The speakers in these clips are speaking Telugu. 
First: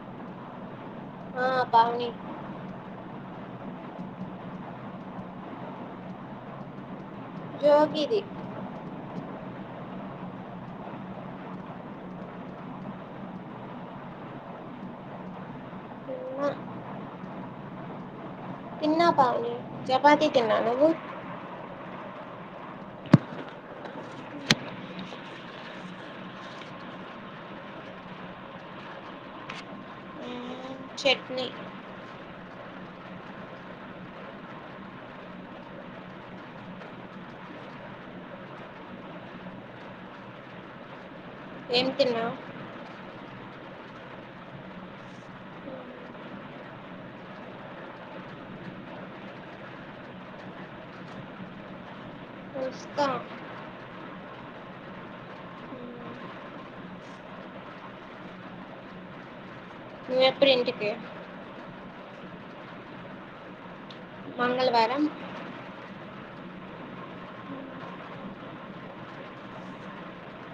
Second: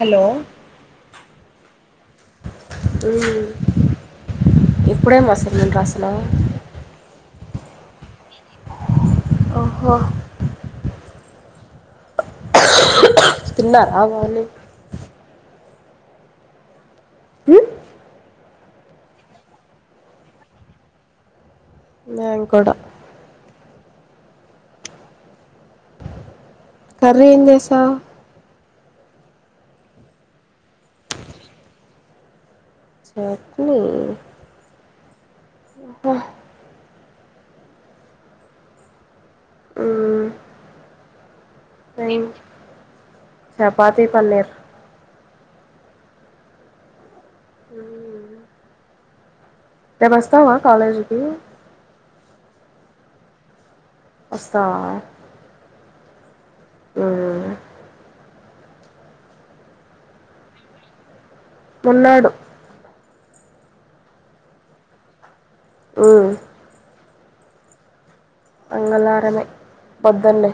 హలో ఆ బాగున్నాయ్ ఇప్పుడే మస్త్ కష్టం జోక్ ఇది ఓహో తిన్నారా మార్నింగ్ తిన్నా ఊ తిన్నా పావని చపాతి తిన్నా నువ్వు మేం కూడా కర్రీ ఏం చేశావ్ మ్మ్. చట్నీ చట్నీ ఊహూ ఊ ఏం తిన్నావ్ చపాతీ పన్నీర్ ఉమ్ రేపు వస్తావా కాలేజికి వస్తా. వస్తావా ఊ నువ్ ఎప్పుడు ఇంటికి ఉండాడు మంగళవారం ఊ మంగళారమే పొద్దున్నే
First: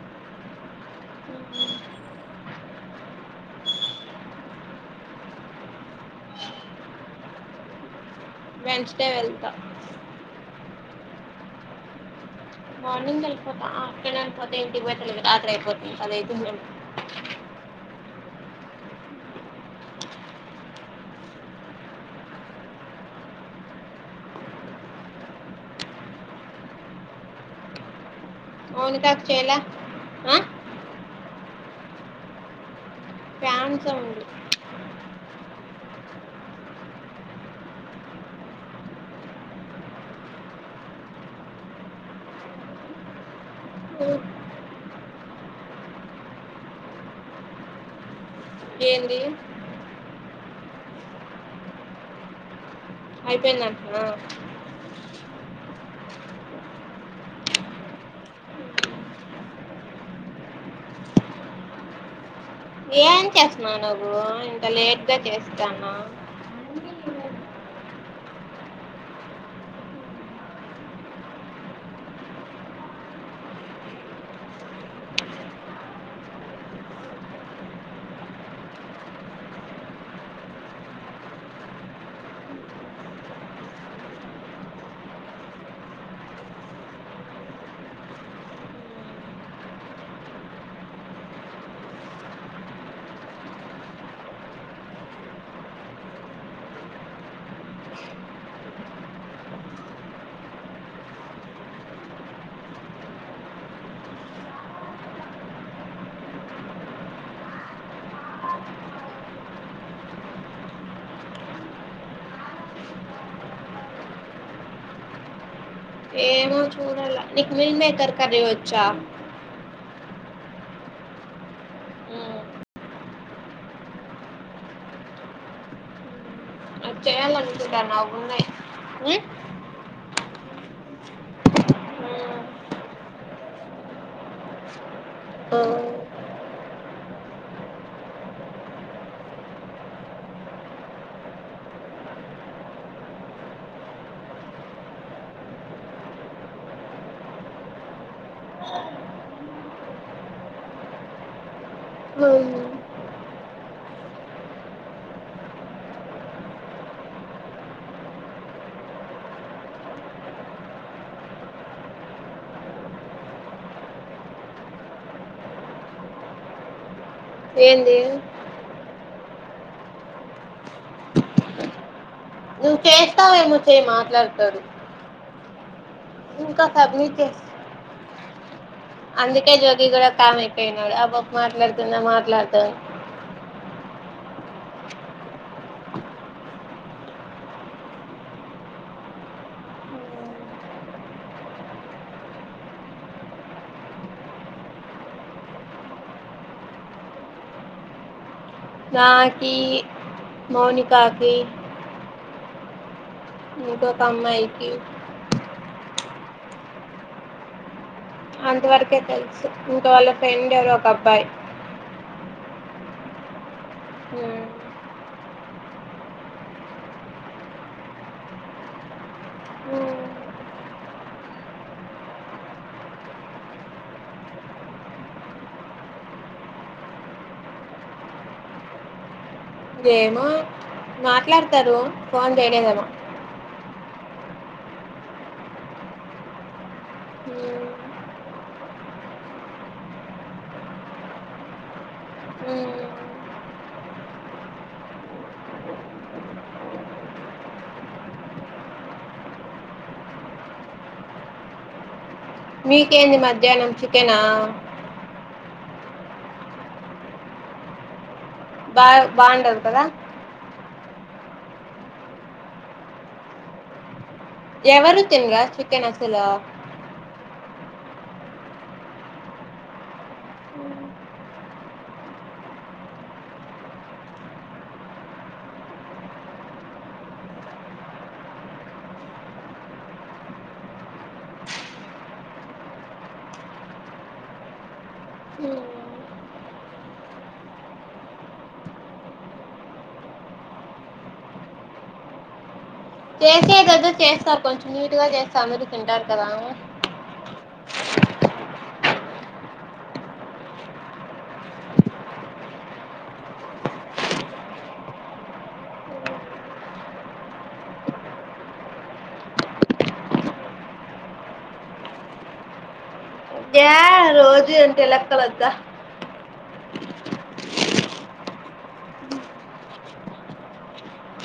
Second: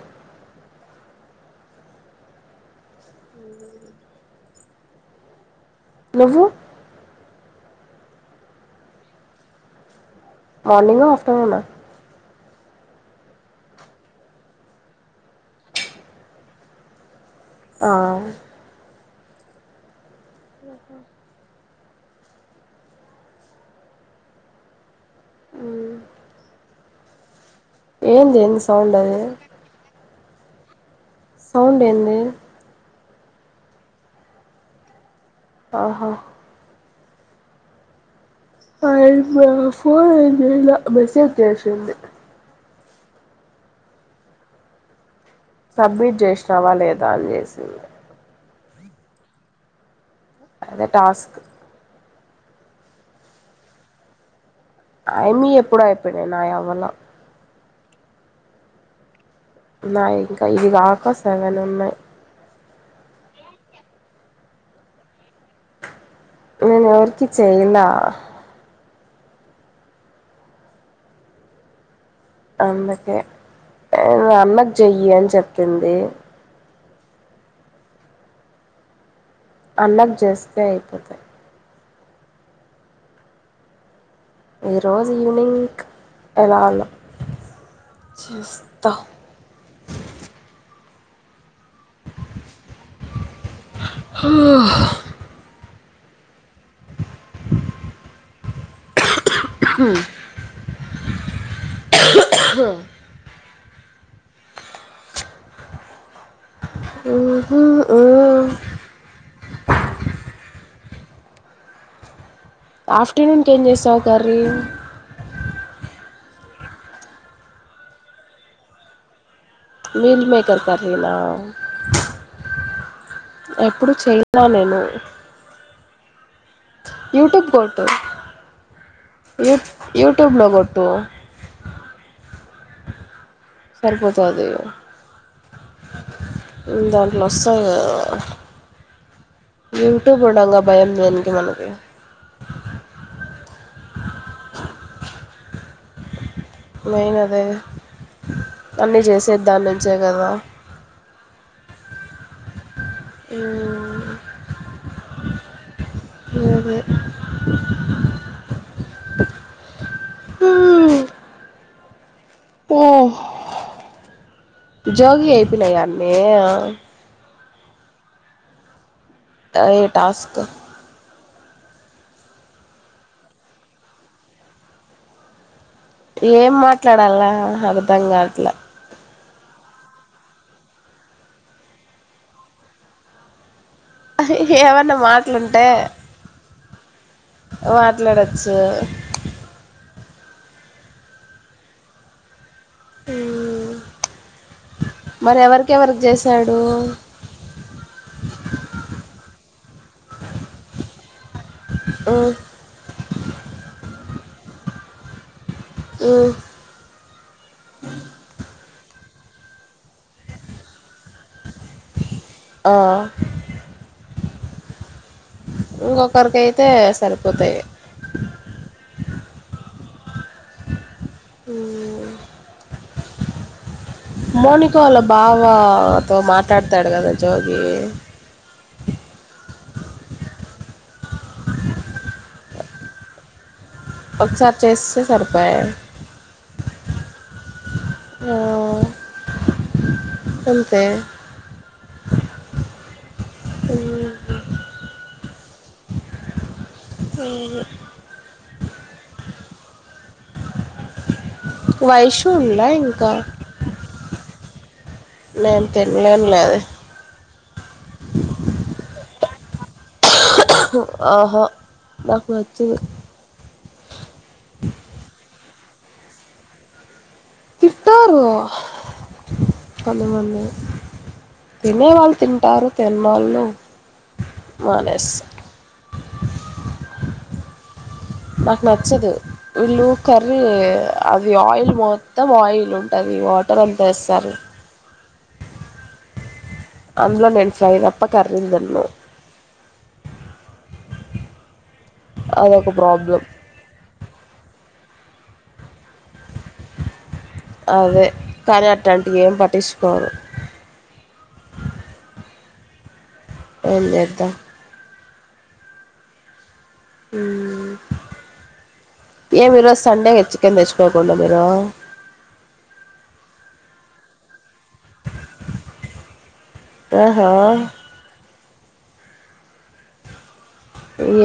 నువ్వు వెన్స్ డే వెళ్తా మార్నింగ్ గా ఆఫ్టర్నూన్ ఆ మార్నింగ్ వెళ్ళిపోతా ఆఫ్టర్నూన్ పోతే ఇంటికి పోయే తలికి రాత్రి అయిపోతుంది పది అయితుందేమో ఆ ఉమ్ అవును ఏంది ఎన్ మౌనికాకి చెయ్ లా ఆ సౌండ్ ఏంది ఫ్యాన్ సౌండు ఆహా ఆయమ్మ ఫోన్ ఏం చెయ్లా మెసేజ్ చేసింది సబ్మిట్ చేసినావా లేదా అని చేసింది ఏంది అదే టాస్క్ అయిపోయిందంటనా అయిమ్మి వి ఎప్పుడో అయిపోయినాయి నావి అవల ఉన్నాయి ఇంకా ఇది కాక సెవెన్ ఉన్నాయి ఏం చేస్తున్నావు నువ్వు ఇంత లేట్ గా చేస్తాన్నావ్ నేను ఎవరికి చెయ్ల ఆ అందుకే ఇగ అన్నకి చెయ్యి అని చెప్పింది అల్లక్ జేస్తే అయిపోతయి ఈరోజు ఈవినింగ్ ఎలా చేస్తా ఉహు ఉమ్ ఆఫ్టర్నూన్ కేం జెస్తవ్ కర్రీ ఏమో చూడల్ల నీకు మిల్ మేకర్ కర్రీ వచ్చా మీల్ మేకర్ కర్రీనా ఎప్పుడు చేయ ల నేను యూట్యూబ్ చేయ్యాలనుకుంటన్న కొట్టు నావున్నాయి యూ యూట్యూబ్లో గొట్టు సరిపోథాది దాంట్లో వస్తాయి కదా యూట్యూబ్ ఉండంగ భయం దేనికి మనకి నేన్ అదే అన్నీ చేసే దాన్నించే కదా హ్మ్ అదే హ్మ్ ఓ జగి అయిపోయినాయా అన్ని ఏంది అదే టాస్క్ నువ్వు చేస్తావేమో చేయి మాట్లాడథాడు ఏం మాట్లాడాల చేస్తా అర్ధంగా ట్ల అందుకే జోగి కూడ కామ్ అయిపోయి నాడు అపాప మాట్లాడుతుంద మాట్లాడుతును ఏమన్నా మాట్లుంటే మాట్లాడచ్చు హ్మ్ మరి ఎవరికెవరికి జెసాడు ఈ మౌనికాకి ఆ ఇంకొక అమ్మాయికి ఆ అంత వరకే తెలుసు ఇంక వాళ్ళ ఫ్రెండ్ ఎవరో ఒక అబ్బాయి ఆ ఇంకొకరికి అయితే సరిపోతాయి మోనిక వాళ బావాతో మాట్లాడతాడు కదా జోగీ ఏమో మాట్లాడతారు ఫోన్ చేయలేదేమో ఒకసారి చేస్తే సరిపోయ హ్మ్. ఆ అంతే హ్మ్. హుమ్ హుమ్ వైష్ మీకేంది మధ్యాహ్నం చికెన్ ఆ నేను తినలేను లే అది బా బాగుండదు కదా అహ నాకు నచ్చదు ఎవరు తిన్నారా చి చికెన్ అసలు తింటారు కొంతమంది తినే వాళ్ళు తింటారు తిననోళ్ళు మానేస్తా నాకు నచ్చదు వీళ్ళు కర్రీ అది ఆయిల్ మొత్తం ఆయిల్ ఉంటది వాటర్ అంత వేస్తారు హ్మ్. అందులో నేను ఫ్రై తప్ప కర్రీలు తినను అదొక ప్రాబ్లం చేసేదే ఏదో చేస్తా కొంచం నీటుగా చేస్తే అందరూ తింటారు కదా అదే కానీ అట్లాంటివి ఏం పట్టించుకోరు, ఏంచేద్దాం హు ఏమి ఈరోజు సండేగా చికెన్ తెచ్చుకోకూడదు మీరూ ఏ రోజూ ఏంటి లెక్కలు వద్ద ఆహా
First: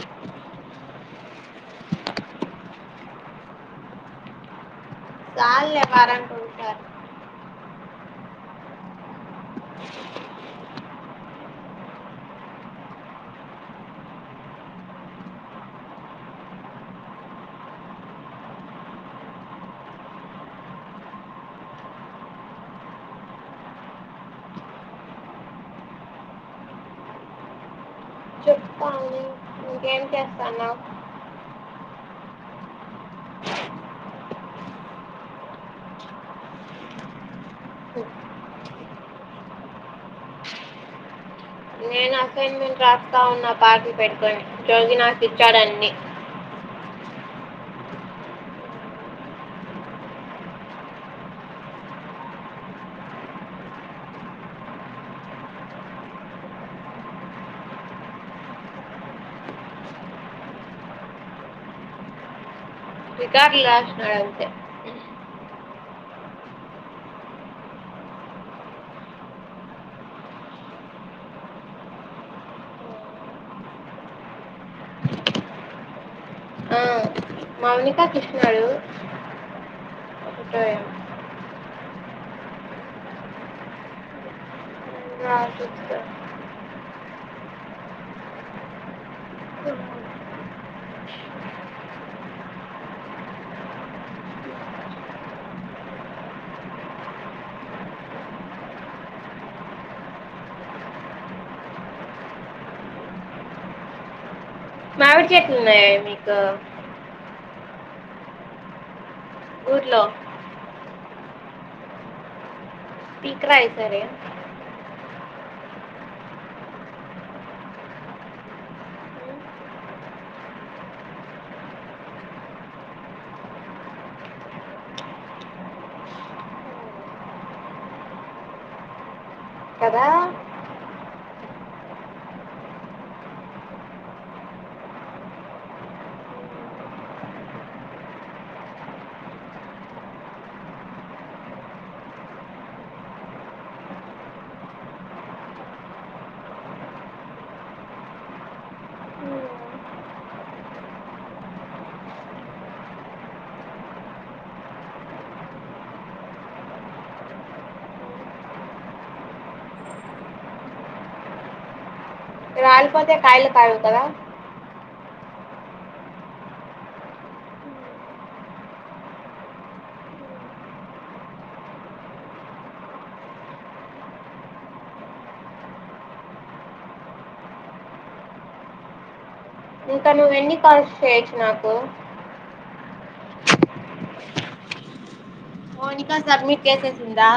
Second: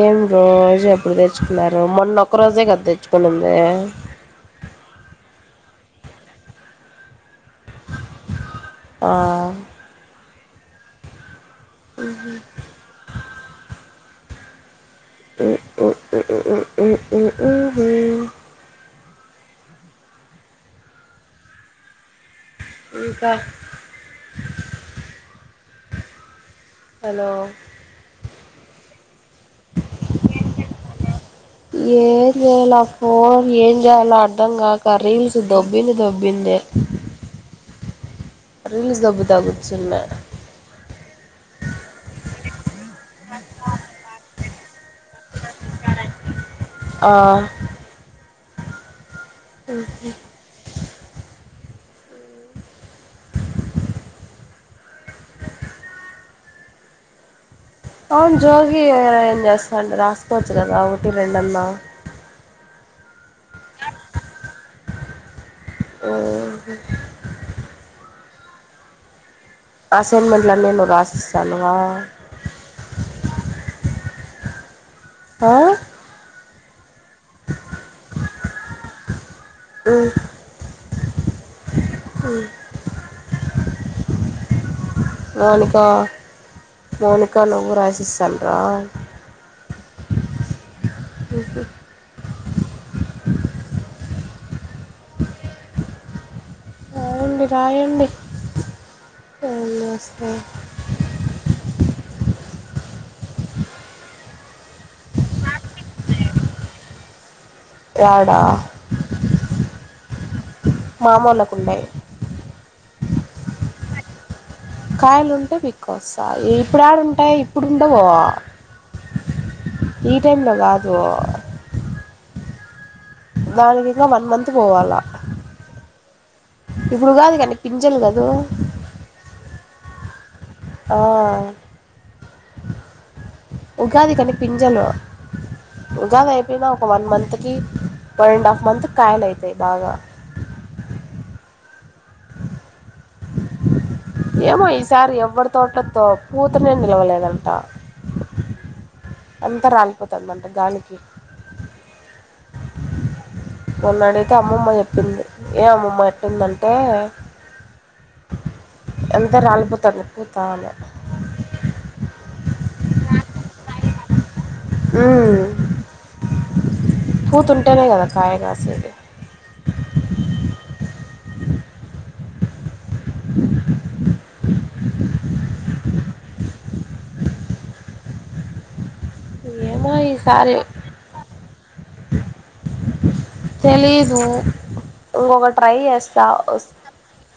ఏం రోజు ఎప్పుడు తెచ్చుకున్నారు మొన్న ఒక్క రోజ కదా తెచ్చుకునిందీ చాలులే వారానికి ఒకసారి ఆ ఉ ఉ ఉఊ హు హు ఇంకా హలో చెప్తాను ఇంకేం చేస్తున్నావు ఏం చేయల ఫోన్ ఏం చేయాలో అర్ధం కాక రీల్స్ దొబ్బింది దొబ్బింది, రీల్స్ దొబ్బుతా గూచ్చున్నాను, నేను అసైన్మెంట్ రాస్తా ఉన్నా పాటలు పెట్టుకొని జోగి నాకు ఇచ్చాడు అన్నీ, ఆ అవును జోగి ఏం చేస్తాండు రాసుకోవచ్చు కదా ఒకటి రెండు అన్న, రికార్డులు రాసినాడు అంతే ఊ అసైన్మెంట్లన్నీ నువ్వు రాసిస్తున్నావా, ఆ మౌనికా కృష్ణుడు ఓకే, ఉ ఇంకా మౌనికా సిక్స్త్ మౌనిక నువ్వు రాసిస్తండ్రా, ఉహు రాయండి రాయండి ఎం రాస్తా, మామిడి చెట్లు ఉన్నాయా మీకు, ఎడా ఊర్లో మా అమ్మోళ్లకు ఉన్నాయి, పిక్కరా ఈసారి, కాయలు ఉంటే పీక్కోస్తా ఇప్పుడేడుంటాయి ఇప్పుడుండవు ఈ టైంలో కాదు, దానికి ఇంకా వన్ మంత్ పోవాలా ఇప్పుడు కాదు గనీ పింజలు కదూ కదా ఆ ఉగాది కనీ పింజలు ఉగాది అయిపోయినా ఒక వన్ మంత్కి వన్ అండ్ హాఫ్ మంత్క్ కాయలైతై బాగా ఏమో ఈసారి ఎవ్వరి తోటలో పూతనే నిలవలేదంట అంత రాలిపోతందంట గాలికి మొన్నడైతే అమ్మమ్మ చెప్పింది ఏ అమ్మమ్మ ఎట్లుందంటే అంత రాలిపోతంది పూతా అన్నది రాలిపోతే కాయలు కాయవు కదా హ్మ్ పూతుంటేనే కదా కాయ కాసేది ఏమో ఇంకా నువ్వు ఈసారి ఎన్ని కాల్స్ చేయొచ్చు నాకు తెలీదు ఇంకొక ట్రై మోనికా చేస్తా సబ్మిట్ వస్- చేసేసిందా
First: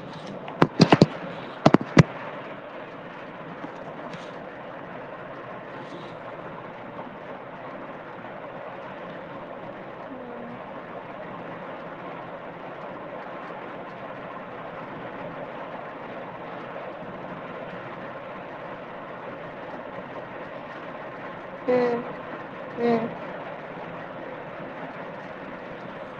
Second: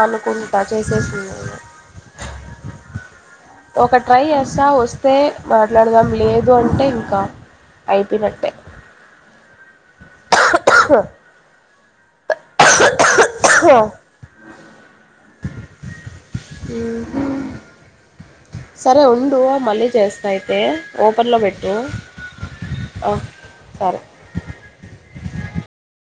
అనుకుంటా చేసేసింది ఒక ట్రై చేస్తా వస్తే మాట్లాడదాం లేదు అంటే ఇంకా అయిపోయినట్టే హ సరే ఉండు మళ్ళీ చేస్తా అయితే ఓపెన్లో పెట్టు హ్మ్. హ్మ్. సరే